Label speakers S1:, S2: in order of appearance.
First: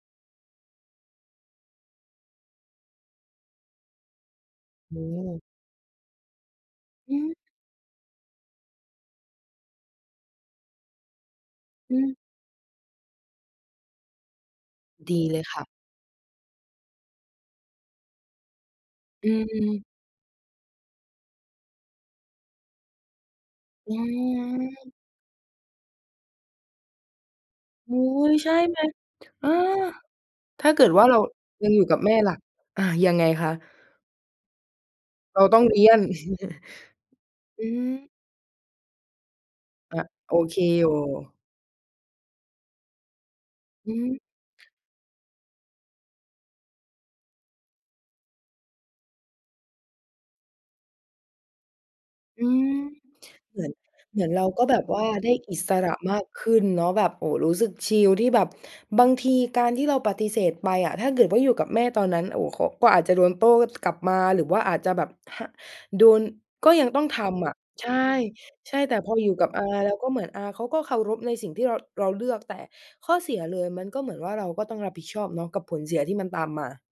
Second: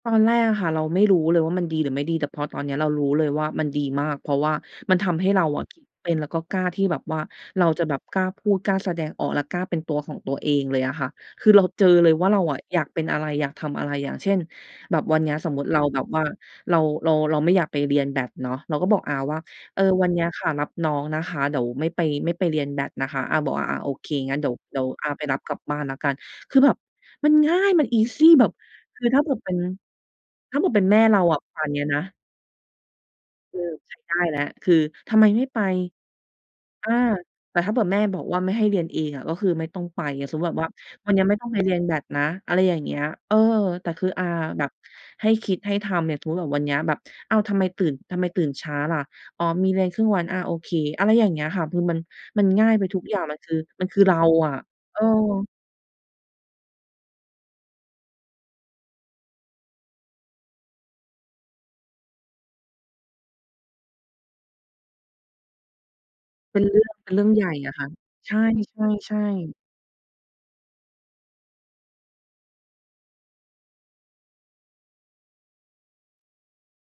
S1: ตอนแรกอะค่ะ เราไม่รู้เลยว่ามันดีหรือไม่ดี แต่พอตอนนี้เรารู้เลยว่ามันดีมาก เพราะว่ามั
S2: อื
S1: นทำให้เ
S2: ม
S1: ราอะคิดเป็น แล้วก็กล้าที่แบบ
S2: อื
S1: ว่า
S2: ม
S1: เราจะแบบกล้าพูดกล้าแสดงออก และกล้าเป็นตัวของตัวเองเลยอะค่ะ คือเราเจอ
S2: อื
S1: เล
S2: ม
S1: ยว่าเราอะอยากเป็นอะไร อยากทำอะไร อย่างเช่น แบบว
S2: ด
S1: ัน
S2: ี
S1: นี้
S2: เลย
S1: สม
S2: ค
S1: มุ
S2: ่ะ
S1: ติเราแบบว่าเรา เรา เราไม่อยากไปเรียนแบดเนาะ เราก็บอกอา
S2: อื
S1: ว่า "เออ
S2: ม
S1: วันนี้ค่ะ รับน้องนะคะ เดี๋ยวไม่ไป ไม่ไปเรียนแบดนะคะ" อาบอก "อา ๆ โ
S2: อ
S1: อ
S2: ื
S1: เค งั้นเดี๋ยว เดี๋ยว
S2: ม
S1: อาไปรับกลับบ้านแล้วกัน" คือแบบ มันง่ายมัน
S2: อุ๊
S1: easy
S2: ย
S1: แบ
S2: ใช
S1: บ
S2: ่ไหม
S1: คือถ้าเผื่อ
S2: อ
S1: เ
S2: า
S1: ป็น ถ้า
S2: ถ
S1: แบ
S2: ้า
S1: บเ
S2: เ
S1: ป
S2: ก
S1: ็
S2: ิ
S1: น
S2: ด
S1: แม่
S2: ว่าเ
S1: เ
S2: ร
S1: ร
S2: า
S1: าอะ ป่า
S2: ยั
S1: น
S2: ง
S1: เน
S2: อ
S1: ี
S2: ย
S1: ้
S2: ู่
S1: ย
S2: ก
S1: น
S2: ับ
S1: ะ
S2: แม่ล่ะ? อา ยังไงคะ?
S1: เออ ใช้ได้แล้ว คือทำไม
S2: เ
S1: ไ
S2: ร
S1: ม่
S2: า
S1: ไ
S2: ต
S1: ป
S2: ้องเรียน
S1: อา แต่
S2: อื
S1: ถ้าเบื่อแม่
S2: ม
S1: บอกว่าไม่ให้เรียนเองอะ ก็คือไม่ต้อง
S2: อ
S1: ไป
S2: า
S1: อา
S2: โ
S1: สม
S2: อ
S1: มุติแบ
S2: เค
S1: บว่า
S2: อยู่
S1: วันนี้ไม่ต้องไป เรียนแบดนะ อะไรอย่างเงี้ย เออ แต
S2: อ
S1: ่
S2: ื
S1: คือ
S2: ม
S1: อาแบบให้คิดให้ทำ เนี่ยสมมุติแบบวันนี้แบบ "อ้าว ทำไมตื่น ทำไมตื่นช้าล่ะ?" "อ๋อมีเรียนครึ่งวัน" "อา โอเค" อะไรอย่างเงี้ยค่ะ คือมัน มั
S2: อ
S1: น
S2: ื
S1: ง่
S2: ม
S1: ายไปทุกอย่างมันคือ
S2: เหมือน
S1: มันคือเร
S2: เห
S1: า
S2: มือนเรา
S1: อะ
S2: ก็แบบ
S1: เ
S2: ว
S1: ออ
S2: ่าได้อิสระมากขึ้นเนาะ แบบ โอ้ รู้สึกชิลที่แบบ บางทีการที่เราปฏิเสธไปอะ ถ้าเกิดว่าอยู่กับแม่ตอนนั้น โอ้ เขา ก็อาจจะโดนโต้ กลับมา หรือว่าอาจจะแบบ ฮ โดน
S1: เป็น
S2: ก็
S1: เรื
S2: ย
S1: ่
S2: ั
S1: อ
S2: ง
S1: ง
S2: ต้อ
S1: เ
S2: ง
S1: ป็นเร
S2: ท
S1: ื่องใหญ
S2: ำอ
S1: ่
S2: ะ
S1: อะค
S2: ใ
S1: ่
S2: ช
S1: ะ
S2: ่
S1: ใช
S2: ใช่ แต่พอ
S1: ่
S2: อยู่กั
S1: ๆ
S2: บ
S1: ๆ
S2: อา แล้วก็เหมือนอาเขาก็เคารพในสิ่งที่เรา เราเลือก แต่ข้อเสียเลยมันก็เหมือนว่าเราก็ต้องรับผิดชอบเนาะกับผลเสียที่มันตามมา